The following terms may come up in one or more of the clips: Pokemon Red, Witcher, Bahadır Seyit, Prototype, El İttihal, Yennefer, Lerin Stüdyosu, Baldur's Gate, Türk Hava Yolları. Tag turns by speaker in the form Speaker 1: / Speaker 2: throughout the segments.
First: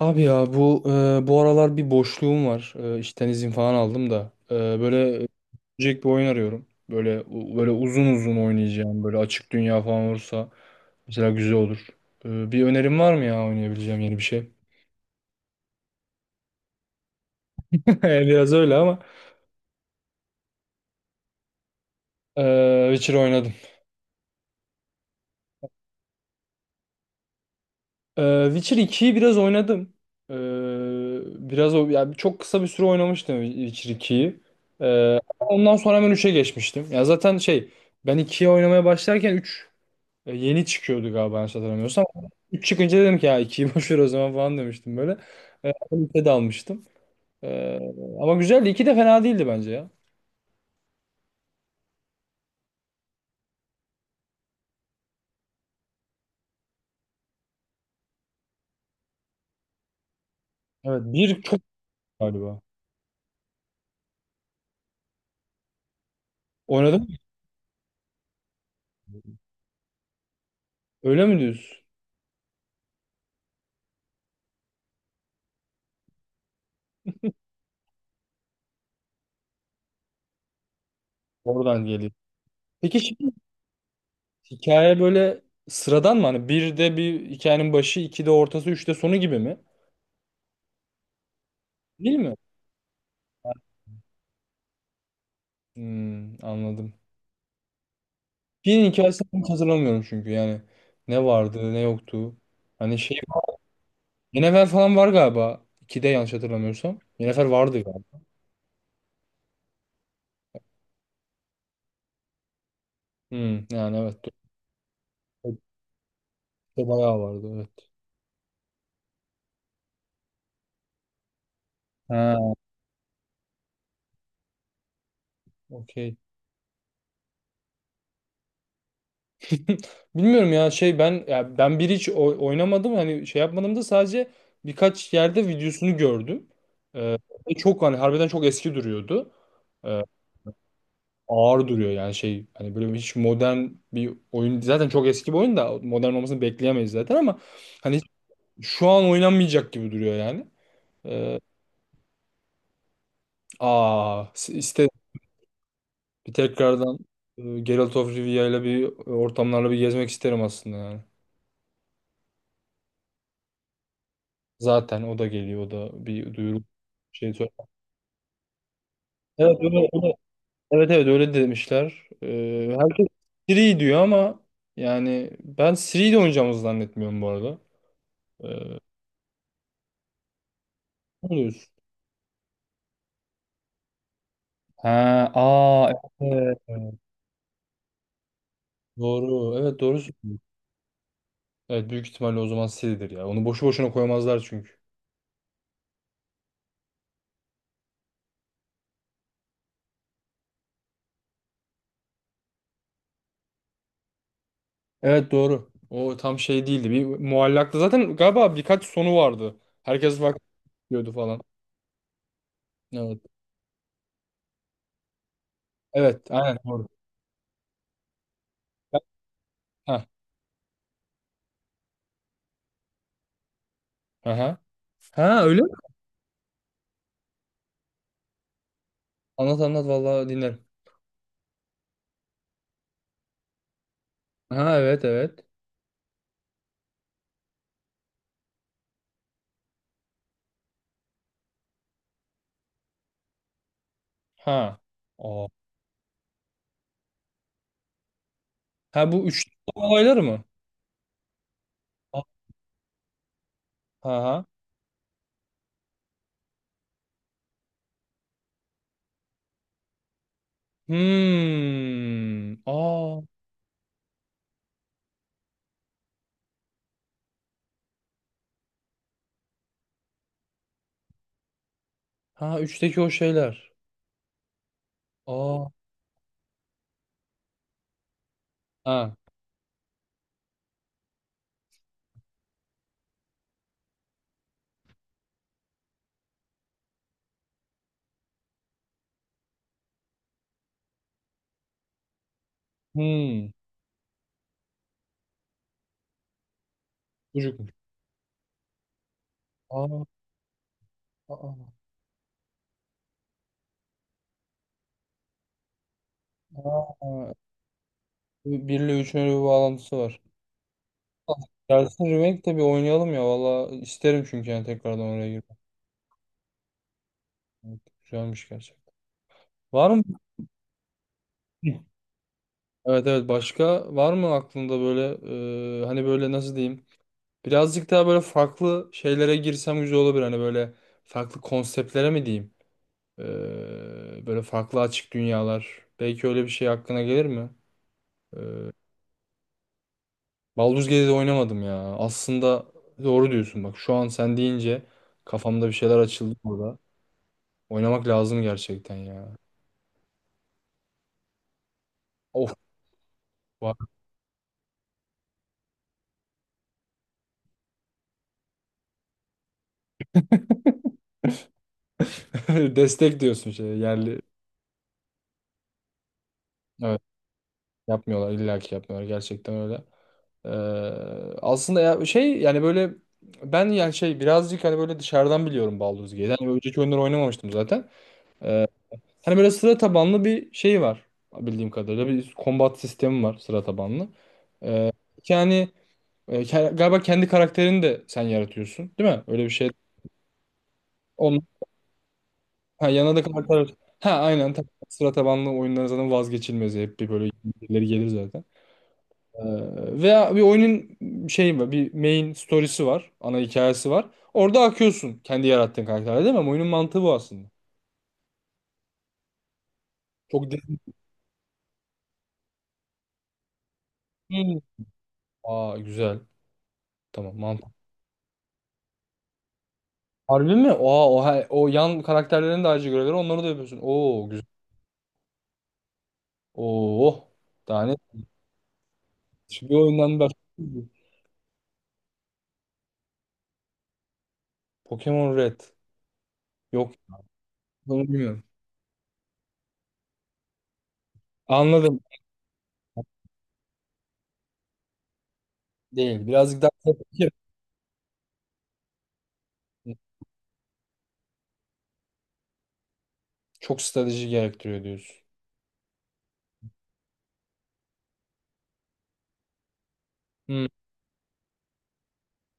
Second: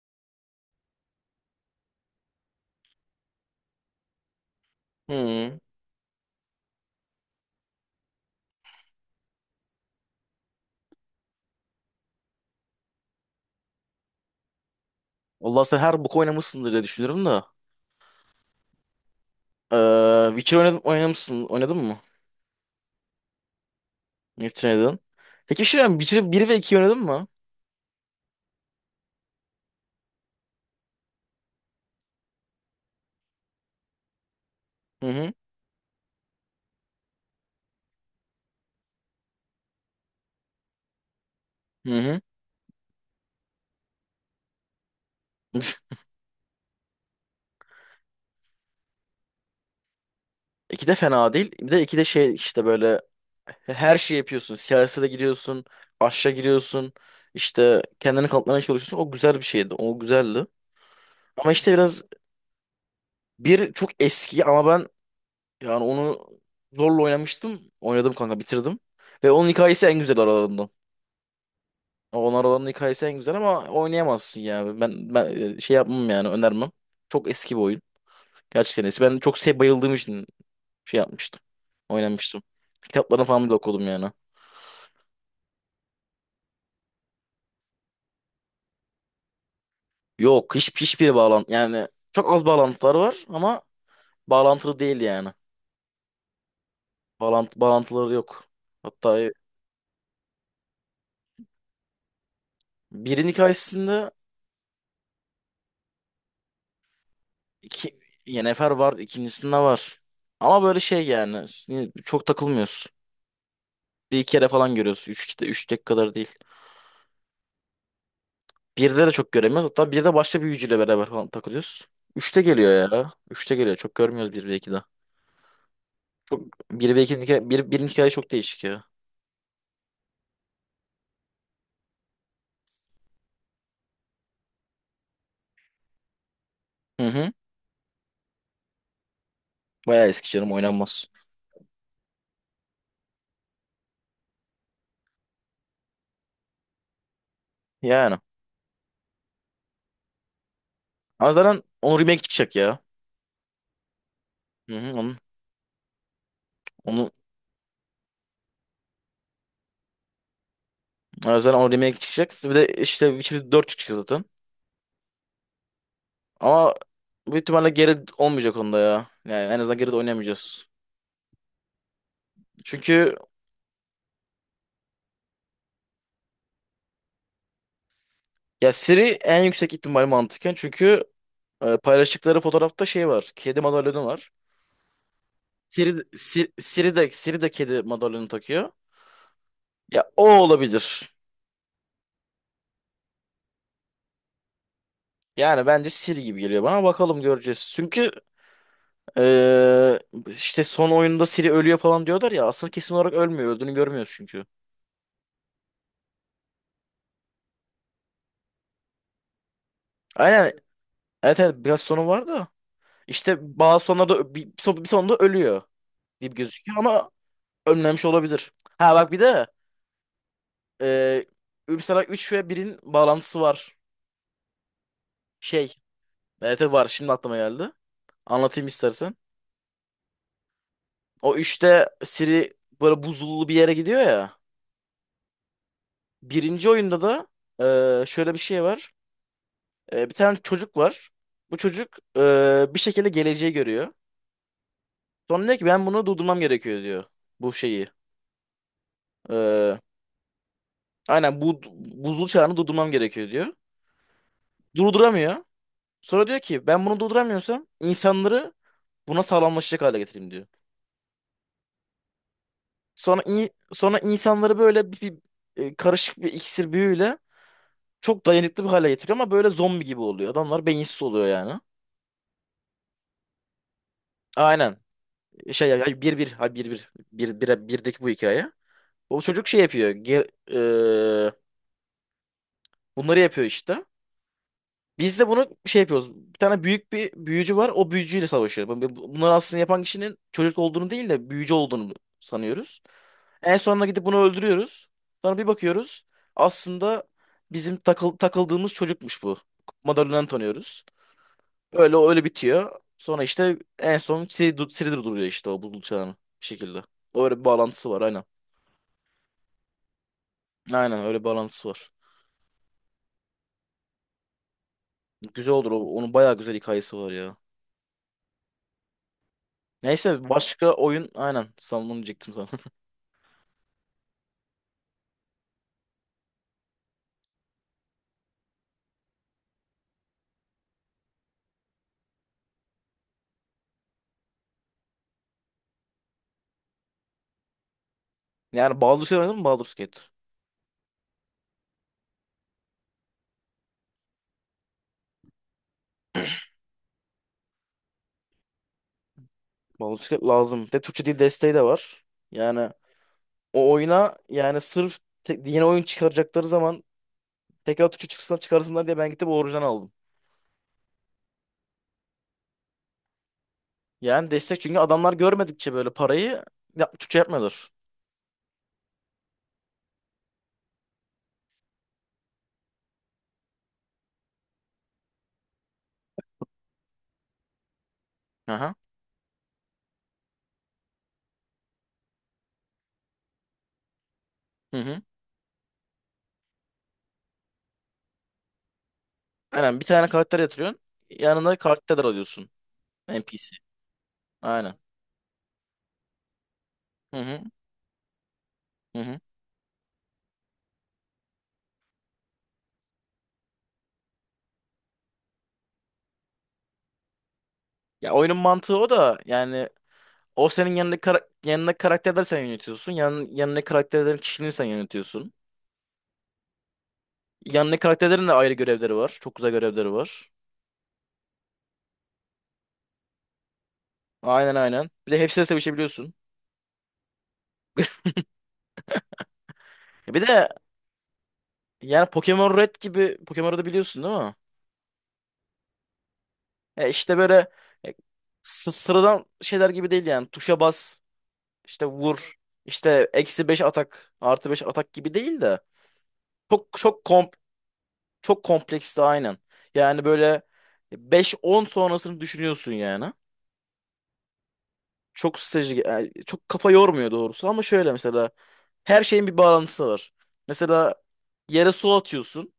Speaker 1: Abi ya bu aralar bir boşluğum var. İşten izin falan aldım da. Böyle
Speaker 2: Hmm.
Speaker 1: bir oyun arıyorum. Böyle böyle uzun uzun oynayacağım. Böyle açık dünya falan olursa mesela güzel olur. Bir önerim var mı ya oynayabileceğim yeni bir şey?
Speaker 2: Vallahi sen her boku oynamışsındır diye düşünüyorum da.
Speaker 1: Biraz öyle ama.
Speaker 2: Witcher oynadım, oynamışsın. Oynadın mı?
Speaker 1: E, Witcher oynadım.
Speaker 2: Witcher oynadın. Peki bir şey söyleyeyim. Witcher 1 ve 2 oynadın mı?
Speaker 1: E, Witcher 2'yi biraz oynadım. E, Biraz o yani çok kısa bir süre oynamıştım Witcher 2'yi.
Speaker 2: Hı hı.
Speaker 1: Ondan sonra hemen 3'e geçmiştim. Ya zaten şey ben 2'ye oynamaya başlarken 3 yeni çıkıyordu galiba yanlış
Speaker 2: Hı
Speaker 1: hatırlamıyorsam.
Speaker 2: hı.
Speaker 1: 3 çıkınca dedim ki ya 2'yi boş ver o zaman falan demiştim böyle. Üçe de almıştım. E, Ama güzeldi. İki de fena değildi bence ya.
Speaker 2: 2 de fena değil. Bir de 2 de şey işte, böyle her şeyi yapıyorsun. Siyasete giriyorsun. Aşağı giriyorsun. İşte kendini kanıtlamaya çalışıyorsun. O güzel bir şeydi. O güzeldi.
Speaker 1: Evet bir
Speaker 2: Ama
Speaker 1: çok
Speaker 2: işte biraz
Speaker 1: galiba.
Speaker 2: bir çok eski, ama ben yani onu
Speaker 1: Oynadın
Speaker 2: zorla
Speaker 1: mı?
Speaker 2: oynamıştım. Oynadım kanka, bitirdim. Ve onun hikayesi en güzel aralarından.
Speaker 1: Öyle mi diyorsun?
Speaker 2: Onar olanın hikayesi en güzel ama oynayamazsın yani. Ben şey yapmam yani önermem. Çok eski bir oyun. Gerçekten eski. Ben çok şey bayıldığım için şey yapmıştım.
Speaker 1: Oradan geliyor.
Speaker 2: Oynamıştım.
Speaker 1: Peki
Speaker 2: Kitaplarını
Speaker 1: şimdi
Speaker 2: falan bile okudum yani.
Speaker 1: hikaye böyle sıradan mı? Hani bir de bir hikayenin başı, iki de ortası, üç de sonu gibi mi?
Speaker 2: Yok, hiç hiçbir bağlantı yani,
Speaker 1: Değil
Speaker 2: çok
Speaker 1: mi?
Speaker 2: az bağlantılar var ama bağlantılı değil yani.
Speaker 1: Hmm, anladım.
Speaker 2: Bağlantı bağlantıları yok.
Speaker 1: Birinin
Speaker 2: Hatta
Speaker 1: hikayesini hiç hatırlamıyorum çünkü yani. Ne vardı, ne yoktu. Hani şey
Speaker 2: birin hikayesinde
Speaker 1: Yennefer falan var galiba. 2'de yanlış hatırlamıyorsam. Yennefer vardı
Speaker 2: iki
Speaker 1: galiba.
Speaker 2: Yennefer var, ikincisinde var. Ama böyle şey yani, çok takılmıyorsun.
Speaker 1: Hmm, yani
Speaker 2: Bir
Speaker 1: evet.
Speaker 2: iki kere falan görüyorsun. Üç,
Speaker 1: Doğru.
Speaker 2: üç tek kadar değil.
Speaker 1: İşte bayağı vardı evet.
Speaker 2: Birde de çok göremiyoruz. Hatta birde başka bir büyücüyle beraber falan takılıyoruz. Üçte
Speaker 1: Ha,
Speaker 2: geliyor ya. Üçte geliyor. Çok görmüyoruz bir ve ikide.
Speaker 1: okey.
Speaker 2: Çok, bir ve ikinin hikaye, bir, birinin hikaye çok değişik ya.
Speaker 1: Bilmiyorum ya şey ben bir hiç oynamadım hani şey yapmadım da sadece birkaç yerde videosunu gördüm.
Speaker 2: Hı
Speaker 1: Ee,
Speaker 2: hı.
Speaker 1: Ve çok hani harbiden çok eski duruyordu. Ee,
Speaker 2: Bayağı eski canım, oynanmaz.
Speaker 1: Ağır duruyor yani şey hani böyle hiç modern bir oyun zaten çok eski bir oyun da modern olmasını bekleyemeyiz zaten ama hani hiç
Speaker 2: Yani.
Speaker 1: şu an oynanmayacak gibi duruyor yani.
Speaker 2: Ama
Speaker 1: Ee,
Speaker 2: zaten onun remake çıkacak ya.
Speaker 1: Aa
Speaker 2: Hı
Speaker 1: iste
Speaker 2: hı.
Speaker 1: bir tekrardan
Speaker 2: Onu,
Speaker 1: Geralt of Rivia'yla bir ortamlarla bir gezmek isterim aslında yani.
Speaker 2: yani zaten onun remake çıkacak. Bir de işte Witcher 4 çıkacak zaten.
Speaker 1: Zaten o da geliyor, o da bir duyuru
Speaker 2: Ama
Speaker 1: şey
Speaker 2: büyük
Speaker 1: söyle.
Speaker 2: ihtimalle geri olmayacak onda ya. Yani
Speaker 1: Evet
Speaker 2: en
Speaker 1: öyle,
Speaker 2: azından geri de oynayamayacağız.
Speaker 1: evet evet öyle demişler. Herkes
Speaker 2: Çünkü
Speaker 1: Siri diyor ama yani ben Siri ile oynayacağımızı zannetmiyorum bu arada.
Speaker 2: ya,
Speaker 1: Ee,
Speaker 2: seri en yüksek ihtimal mantıken. Çünkü
Speaker 1: Ne diyorsun?
Speaker 2: paylaştıkları fotoğrafta şey var. Kedi madalyonu var.
Speaker 1: Ha, aa
Speaker 2: Siri, Siri,
Speaker 1: evet.
Speaker 2: Siri de, Siri de kedi madalyonu takıyor.
Speaker 1: Doğru. Evet doğru.
Speaker 2: Ya, o
Speaker 1: Söylüyorsun.
Speaker 2: olabilir.
Speaker 1: Evet büyük ihtimalle o zaman Siri'dir ya. Onu boşu boşuna koymazlar çünkü.
Speaker 2: Yani bence Siri gibi geliyor bana. Bakalım, göreceğiz. Çünkü eee, işte son oyunda Siri ölüyor falan diyorlar ya. Aslında kesin olarak ölmüyor. Öldüğünü görmüyoruz çünkü.
Speaker 1: Evet doğru. O tam şey değildi. Bir muallaktı. Zaten galiba birkaç sonu vardı. Herkes bak
Speaker 2: Aynen.
Speaker 1: diyordu
Speaker 2: Evet,
Speaker 1: falan.
Speaker 2: evet, biraz sonu var da.
Speaker 1: Evet.
Speaker 2: İşte bazı sonlarda bir sonunda ölüyor
Speaker 1: Evet.
Speaker 2: gibi
Speaker 1: Aynen
Speaker 2: gözüküyor
Speaker 1: doğru.
Speaker 2: ama ölmemiş olabilir. Ha bak, bir de
Speaker 1: Ha.
Speaker 2: eee mesela 3 ve birin bağlantısı var.
Speaker 1: Aha. Ha öyle mi?
Speaker 2: Şey. Evet, evet, var. Şimdi aklıma geldi. Anlatayım istersen.
Speaker 1: Anlat anlat vallahi dinlerim.
Speaker 2: O üçte Siri böyle buzullu bir yere gidiyor ya.
Speaker 1: Ha evet evet.
Speaker 2: Birinci oyunda da şöyle bir şey var. Bir tane çocuk var. Bu çocuk bir şekilde geleceği görüyor.
Speaker 1: Ha.
Speaker 2: Sonra
Speaker 1: Aa.
Speaker 2: diyor ki ben bunu durdurmam gerekiyor diyor. Bu şeyi.
Speaker 1: Ha bu üç
Speaker 2: E,
Speaker 1: olaylar mı?
Speaker 2: aynen bu
Speaker 1: Ha.
Speaker 2: buzul çağını durdurmam gerekiyor diyor.
Speaker 1: Ha.
Speaker 2: Durduramıyor. Sonra diyor ki ben bunu durduramıyorsam insanları buna sağlamlaşacak hale getireyim diyor.
Speaker 1: Hmm. Aa.
Speaker 2: Sonra sonra insanları böyle karışık bir iksir büyüyle çok dayanıklı bir hale getiriyor ama böyle zombi gibi oluyor. Adamlar beyinsiz oluyor yani.
Speaker 1: Ha üçteki o şeyler.
Speaker 2: Aynen.
Speaker 1: Aa.
Speaker 2: Birdeki bu hikaye.
Speaker 1: Ha.
Speaker 2: O çocuk şey yapıyor. Eee, Bunları yapıyor işte. Biz de bunu şey yapıyoruz. Bir tane büyük bir büyücü var. O büyücüyle savaşıyor. Bunları aslında yapan kişinin çocuk olduğunu değil de büyücü olduğunu sanıyoruz.
Speaker 1: Hmm.
Speaker 2: En sonunda gidip bunu öldürüyoruz. Sonra bir bakıyoruz. Aslında
Speaker 1: Çocukmuş.
Speaker 2: bizim takıldığımız çocukmuş bu.
Speaker 1: Aa.
Speaker 2: Madalyondan tanıyoruz.
Speaker 1: Aa.
Speaker 2: Öyle öyle bitiyor. Sonra işte en son Siri durduruyor işte o buzul çağını bir şekilde.
Speaker 1: Aa.
Speaker 2: Öyle bir bağlantısı var aynen.
Speaker 1: Bir ile üçün öyle bir bağlantısı var.
Speaker 2: Aynen, öyle bir bağlantısı var.
Speaker 1: Gelsin remake de bir oynayalım ya. Valla isterim çünkü yani tekrardan oraya
Speaker 2: Güzel
Speaker 1: girmek.
Speaker 2: olur. Onun bayağı güzel hikayesi var ya.
Speaker 1: Evet, güzelmiş gerçekten. Var mı?
Speaker 2: Neyse, başka oyun aynen. Sana onu diyecektim sana.
Speaker 1: Evet evet başka var mı aklında böyle hani böyle nasıl diyeyim? Birazcık daha böyle farklı şeylere girsem güzel olabilir. Hani böyle farklı konseptlere mi diyeyim? Böyle farklı açık dünyalar. Belki öyle bir şey aklına gelir mi? E,
Speaker 2: Yani Baldur's Gate oynadın mı, Baldur's Gate?
Speaker 1: Baldur's Gate'de oynamadım ya. Aslında doğru diyorsun bak. Şu an sen deyince kafamda bir şeyler açıldı burada. Oynamak lazım gerçekten ya.
Speaker 2: Baldur's Gate lazım. De Türkçe dil desteği de var.
Speaker 1: Of.
Speaker 2: Yani o
Speaker 1: Var.
Speaker 2: oyuna, yani sırf yeni oyun çıkaracakları zaman tekrar Türkçe çıkarsınlar diye ben gidip orijinal aldım.
Speaker 1: Destek diyorsun şey yerli.
Speaker 2: Yani destek, çünkü adamlar görmedikçe böyle parayı ya,
Speaker 1: Evet.
Speaker 2: Türkçe yapmıyorlar.
Speaker 1: Yapmıyorlar. İlla ki yapmıyorlar. Gerçekten öyle. Ee, Aslında ya şey yani böyle ben yani şey birazcık hani böyle dışarıdan biliyorum Baldur's Gate'i. Hani önceki oyunları oynamamıştım zaten.
Speaker 2: Aha.
Speaker 1: Hani böyle sıra tabanlı bir şey var bildiğim kadarıyla. Bir combat sistemi var sıra tabanlı.
Speaker 2: Hı
Speaker 1: Ee,
Speaker 2: hı.
Speaker 1: Yani galiba kendi karakterini de sen yaratıyorsun değil mi? Öyle bir şey.
Speaker 2: Aynen, bir tane karakter yatırıyorsun.
Speaker 1: Onun
Speaker 2: Yanına karakter alıyorsun.
Speaker 1: ha, yanına da
Speaker 2: NPC.
Speaker 1: karakter. Ha aynen tabii.
Speaker 2: Aynen.
Speaker 1: Sıra tabanlı oyunların zaten vazgeçilmezi. Hep bir
Speaker 2: Hı
Speaker 1: böyle
Speaker 2: hı.
Speaker 1: birileri gelir zaten.
Speaker 2: Hı hı.
Speaker 1: Veya bir oyunun şeyi var, bir main story'si var, ana hikayesi var. Orada akıyorsun kendi yarattığın karakterle değil mi? Ama oyunun mantığı bu aslında.
Speaker 2: Ya, oyunun mantığı o da yani,
Speaker 1: Çok
Speaker 2: o senin yanındaki karakterleri sen yönetiyorsun. Yanındaki karakterlerin kişiliğini
Speaker 1: derin.
Speaker 2: sen yönetiyorsun.
Speaker 1: Aa güzel. Tamam mantık.
Speaker 2: Yanındaki karakterlerin de ayrı görevleri var. Çok güzel görevleri var.
Speaker 1: Harbi mi? Aa o, o yan karakterlerin de ayrıca görevleri onları da yapıyorsun. Oo güzel.
Speaker 2: Aynen, aynen. Bir de hepsiyle sevişebiliyorsun.
Speaker 1: Oo. Daha ne? Şu bir
Speaker 2: Ya,
Speaker 1: oyundan
Speaker 2: bir
Speaker 1: bak.
Speaker 2: de yani Pokemon Red gibi, Pokemon Red'i biliyorsun değil mi?
Speaker 1: Pokemon Red. Yok.
Speaker 2: İşte böyle e,
Speaker 1: Bunu bilmiyorum.
Speaker 2: sıradan şeyler gibi değil yani. Tuşa bas işte,
Speaker 1: Anladım.
Speaker 2: vur işte, eksi 5 atak artı 5 atak gibi değil de,
Speaker 1: Değil. Birazcık
Speaker 2: çok
Speaker 1: daha
Speaker 2: çok komp çok kompleksti aynen. Yani böyle beş on sonrasını düşünüyorsun yani.
Speaker 1: çok strateji gerektiriyor diyorsun.
Speaker 2: Çok strateji yani, çok kafa yormuyor doğrusu, ama şöyle mesela her şeyin bir bağlantısı var.
Speaker 1: Hı
Speaker 2: Mesela yere su atıyorsun.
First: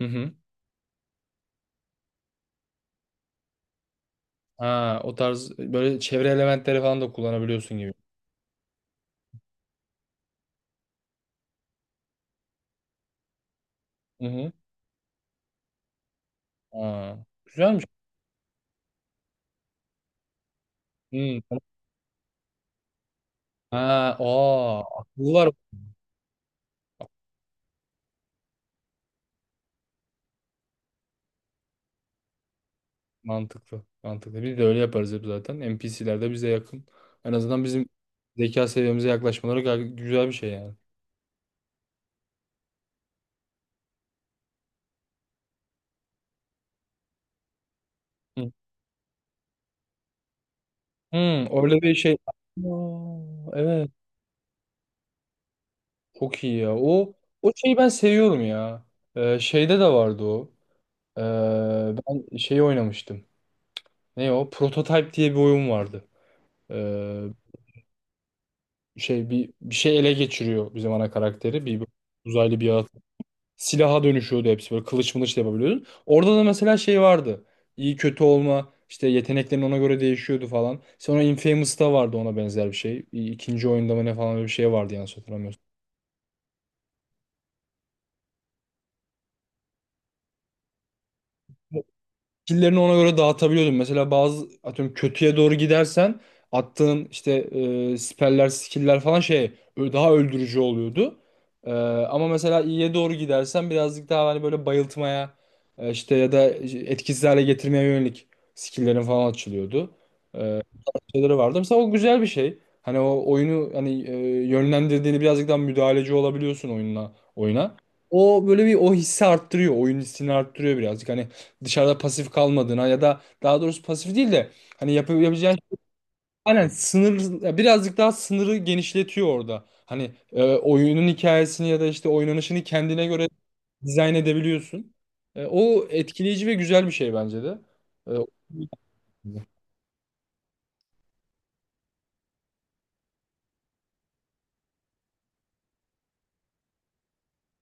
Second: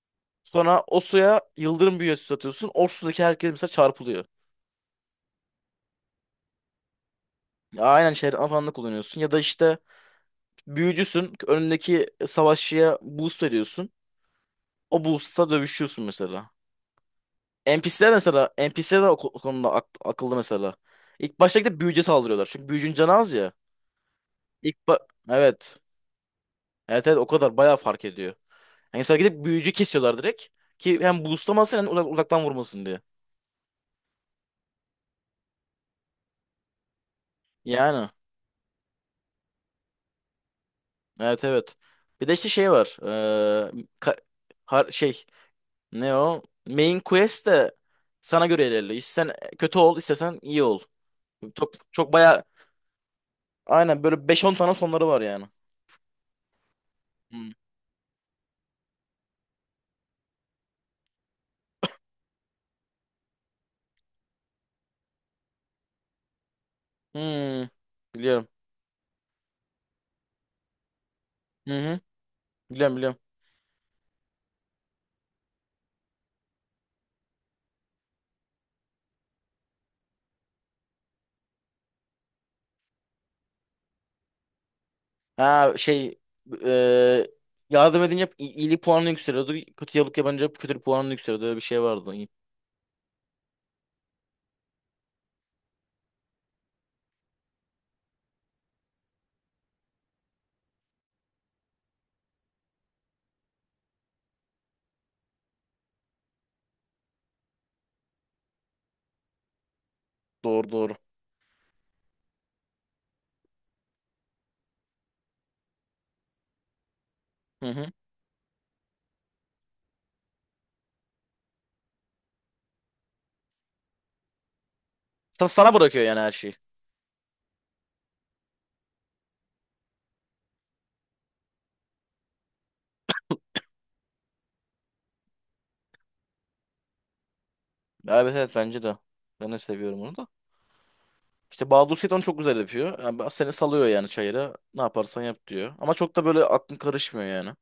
Speaker 1: hı. hı.
Speaker 2: Sonra o suya yıldırım büyücüsü atıyorsun. O sudaki herkes mesela çarpılıyor.
Speaker 1: Ha, o tarz böyle çevre elementleri falan da kullanabiliyorsun gibi.
Speaker 2: Aynen, şeyler falan da kullanıyorsun. Ya da işte, büyücüsün. Önündeki savaşçıya boost veriyorsun.
Speaker 1: Hı hı.
Speaker 2: O boost'la dövüşüyorsun mesela.
Speaker 1: Ha, güzelmiş.
Speaker 2: NPC'ler mesela, NPC'ler o o konuda akıllı mesela.
Speaker 1: Hmm.
Speaker 2: İlk başta gidip büyücüye saldırıyorlar. Çünkü büyücünün canı az ya.
Speaker 1: Ha,
Speaker 2: İlk
Speaker 1: aa,
Speaker 2: ba-
Speaker 1: akıllılar.
Speaker 2: evet. Evet, evet, o kadar bayağı fark ediyor. Yani mesela gidip büyücü kesiyorlar direkt. Ki hem boostlamasın hem uzaktan vurmasın diye.
Speaker 1: Mantıklı. Mantıklı. Biz de öyle yaparız hep zaten. NPC'ler de bize yakın. En azından bizim
Speaker 2: Yani
Speaker 1: zeka seviyemize yaklaşmaları gayet güzel bir şey yani.
Speaker 2: evet, evet. Bir de işte şey var. Ka- har- şey Ne o? Main quest de sana
Speaker 1: Hı.
Speaker 2: göre ilerliyor. İstersen kötü ol, istersen iyi ol.
Speaker 1: hı.
Speaker 2: Çok,
Speaker 1: Öyle bir
Speaker 2: çok
Speaker 1: şey.
Speaker 2: bayağı
Speaker 1: Aa, evet.
Speaker 2: aynen, böyle beş on tane sonları var yani.
Speaker 1: Çok iyi ya. O
Speaker 2: Hmm.
Speaker 1: o şeyi ben seviyorum ya. Şeyde de vardı o. Ee, Ben şeyi oynamıştım. Ne o? Prototype diye bir oyun vardı. Ee,
Speaker 2: Hmm. Biliyorum.
Speaker 1: Şey bir şey ele geçiriyor bizim ana karakteri.
Speaker 2: Hı
Speaker 1: Bir
Speaker 2: hı.
Speaker 1: uzaylı bir
Speaker 2: Biliyorum,
Speaker 1: yaratık.
Speaker 2: biliyorum.
Speaker 1: Silaha dönüşüyordu hepsi böyle kılıç mılıç da yapabiliyordun. Orada da mesela şey vardı. İyi kötü olma işte yeteneklerin ona göre değişiyordu falan. Sonra Infamous'ta vardı ona benzer bir şey. İkinci oyunda mı ne falan öyle bir şey vardı yanlış hatırlamıyorsam.
Speaker 2: Ha şey e, Yardım edince hep iyilik puanını yükseliyordu. Kötülük yapınca hep kötülük puanını yükseliyordu. Öyle bir şey vardı. İyi.
Speaker 1: Skill'lerini ona göre dağıtabiliyordum. Mesela bazı atıyorum kötüye doğru gidersen attığın işte spell'ler, skill'ler falan şey daha öldürücü oluyordu. E, Ama mesela iyiye doğru gidersen birazcık daha hani böyle bayıltmaya işte ya da etkisiz hale getirmeye yönelik skill'lerin falan açılıyordu
Speaker 2: Doğru, doğru.
Speaker 1: şeyleri vardı. Mesela o güzel bir şey. Hani o oyunu hani yönlendirdiğini birazcık daha müdahaleci olabiliyorsun oyunla
Speaker 2: Hı
Speaker 1: oyuna.
Speaker 2: hı.
Speaker 1: O böyle bir o hissi arttırıyor. Oyun hissini arttırıyor birazcık. Hani dışarıda pasif kalmadığına ya da daha doğrusu pasif değil de hani yapabileceğin
Speaker 2: Sana
Speaker 1: şey,
Speaker 2: bırakıyor yani, her şeyi.
Speaker 1: aynen sınır birazcık daha sınırı genişletiyor orada. Hani oyunun hikayesini ya da işte oynanışını kendine göre dizayn edebiliyorsun. O etkileyici ve güzel bir şey bence de.
Speaker 2: Evet, evet, bence de.
Speaker 1: E,
Speaker 2: Ben de seviyorum onu da. İşte Bahadır Seyit onu çok güzel yapıyor. Yani seni salıyor yani çayıra. Ne yaparsan yap diyor. Ama çok da böyle aklın karışmıyor yani.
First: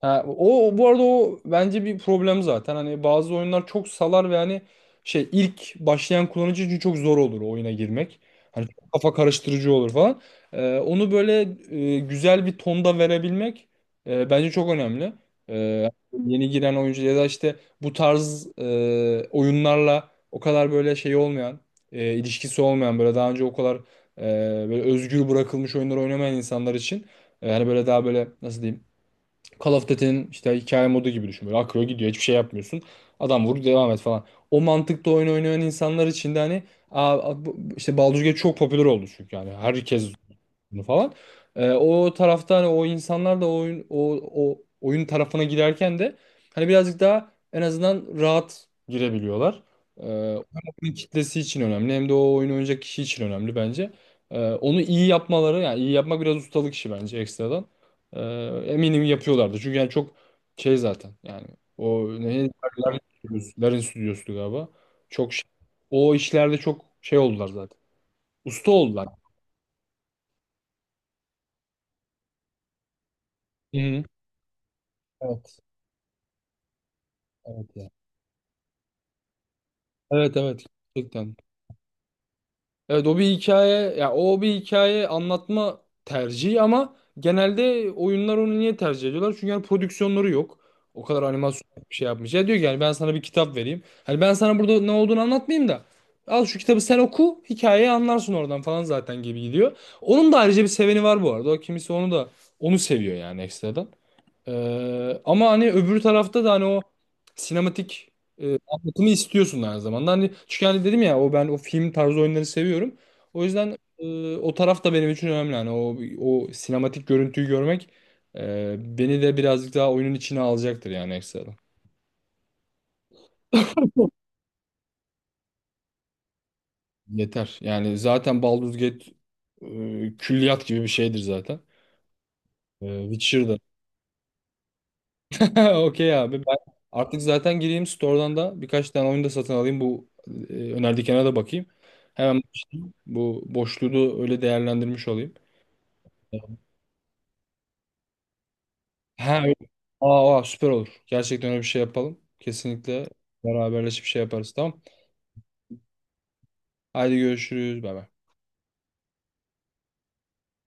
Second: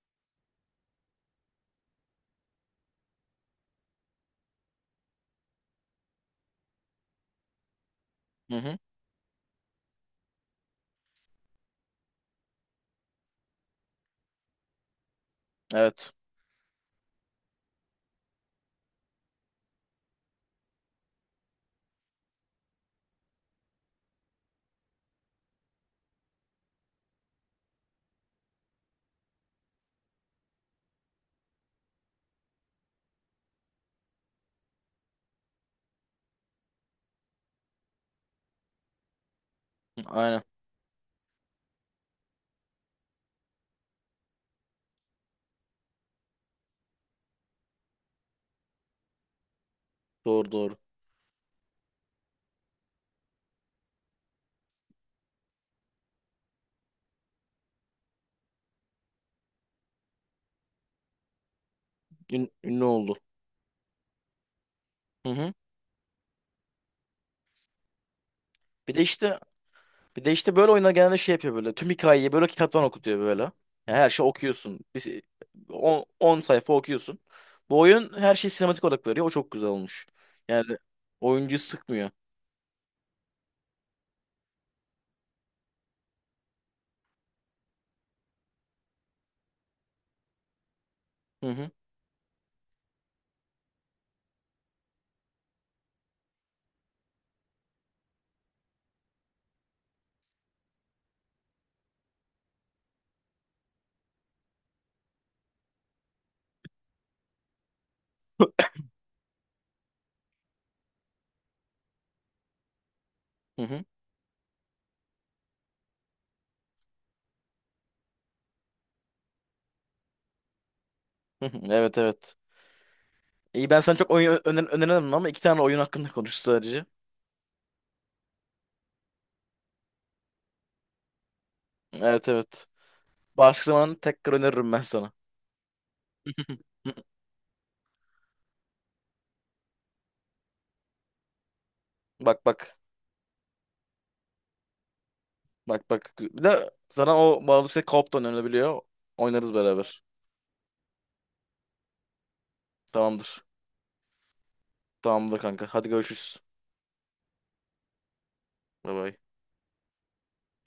Speaker 1: Ha, bu arada o bence bir problem zaten. Hani bazı oyunlar çok salar ve hani şey ilk başlayan kullanıcı için çok zor olur o oyuna girmek.
Speaker 2: Hı
Speaker 1: Hani
Speaker 2: hı.
Speaker 1: çok kafa karıştırıcı olur falan. Onu böyle güzel bir tonda verebilmek bence çok önemli. Ee,
Speaker 2: Evet.
Speaker 1: Yeni giren oyuncu ya da işte bu tarz oyunlarla o kadar böyle şey olmayan, ilişkisi olmayan böyle daha önce o kadar e, böyle özgür bırakılmış oyunları oynamayan insanlar için hani böyle daha böyle nasıl diyeyim? Call of Duty'nin işte hikaye modu gibi düşün. Böyle akıyor gidiyor hiçbir şey yapmıyorsun. Adam vur devam et falan. O mantıkta oyun oynayan insanlar için de hani aa, işte Baldur's Gate çok popüler oldu çünkü yani herkes
Speaker 2: Aynen.
Speaker 1: bunu falan. O tarafta hani o insanlar da o oyun tarafına girerken de hani birazcık daha en azından rahat girebiliyorlar. Ee,
Speaker 2: Doğru,
Speaker 1: Hem
Speaker 2: doğru.
Speaker 1: oyun kitlesi için önemli hem de o oyunu oynayacak kişi için önemli bence. Onu iyi yapmaları yani iyi yapmak biraz ustalık işi bence ekstradan. Ee, Eminim yapıyorlardı. Çünkü yani çok şey zaten yani o ne Lerin
Speaker 2: Ünlü oldu.
Speaker 1: Stüdyosu Lerin Stüdyosu'ydu galiba.
Speaker 2: Hı
Speaker 1: Çok şey-
Speaker 2: hı.
Speaker 1: o işlerde çok şey oldular zaten. Usta
Speaker 2: Bir de
Speaker 1: oldular.
Speaker 2: işte Bir de işte böyle oyunlar genelde şey yapıyor böyle. Tüm hikayeyi böyle kitaptan okutuyor böyle.
Speaker 1: Hı
Speaker 2: Yani
Speaker 1: hı.
Speaker 2: her şey okuyorsun.
Speaker 1: Evet.
Speaker 2: 10 sayfa okuyorsun. Bu
Speaker 1: Evet.
Speaker 2: oyun her şeyi sinematik olarak veriyor. O çok güzel olmuş.
Speaker 1: Evet evet
Speaker 2: Yani
Speaker 1: gerçekten.
Speaker 2: oyuncuyu sıkmıyor.
Speaker 1: Evet o bir hikaye anlatma tercihi ama genelde oyunlar onu niye tercih ediyorlar? Çünkü yani prodüksiyonları yok. O kadar
Speaker 2: Hı
Speaker 1: animasyon
Speaker 2: hı.
Speaker 1: bir şey yapmış. Ya diyor ki yani ben sana bir kitap vereyim. Hani ben sana burada ne olduğunu anlatmayayım da al şu kitabı sen oku hikayeyi anlarsın oradan falan zaten gibi gidiyor. Onun da ayrıca bir seveni var bu arada. O kimisi onu da onu seviyor yani ekstradan. Ama hani öbür tarafta da hani o sinematik anlatımı istiyorsun aynı zamanda. Hani çünkü hani dedim ya o ben o film tarzı oyunları seviyorum. O
Speaker 2: Hı
Speaker 1: yüzden
Speaker 2: hı.
Speaker 1: o taraf da benim için önemli. Hani o sinematik görüntüyü görmek beni de birazcık daha oyunun içine alacaktır yani
Speaker 2: Hı
Speaker 1: ekstradan.
Speaker 2: hı. Evet, evet. İyi, ben sana çok oyun öneremem ama iki tane oyun hakkında konuştuk sadece.
Speaker 1: Yeter. Yani zaten Baldur's Gate külliyat gibi bir şeydir zaten.
Speaker 2: Evet, evet.
Speaker 1: Witcher'da.
Speaker 2: Başka zaman tekrar öneririm ben sana.
Speaker 1: Okey abi. Ben artık zaten gireyim store'dan da birkaç tane oyun da satın alayım. Bu önerdiklerine de bakayım. Hemen
Speaker 2: Bak, bak.
Speaker 1: bu boşluğu da öyle değerlendirmiş olayım.
Speaker 2: Bak, bak. Bir de sana o Baldur's Gate co-op da önerilebiliyor.
Speaker 1: Ha, öyle.
Speaker 2: Oynarız beraber.
Speaker 1: Aa, aa, süper olur. Gerçekten öyle bir şey yapalım. Kesinlikle
Speaker 2: Tamamdır.
Speaker 1: beraberleşip şey yaparız tamam.
Speaker 2: Tamamdır kanka. Hadi görüşürüz.
Speaker 1: Haydi görüşürüz. Bay bay.
Speaker 2: Bye bye.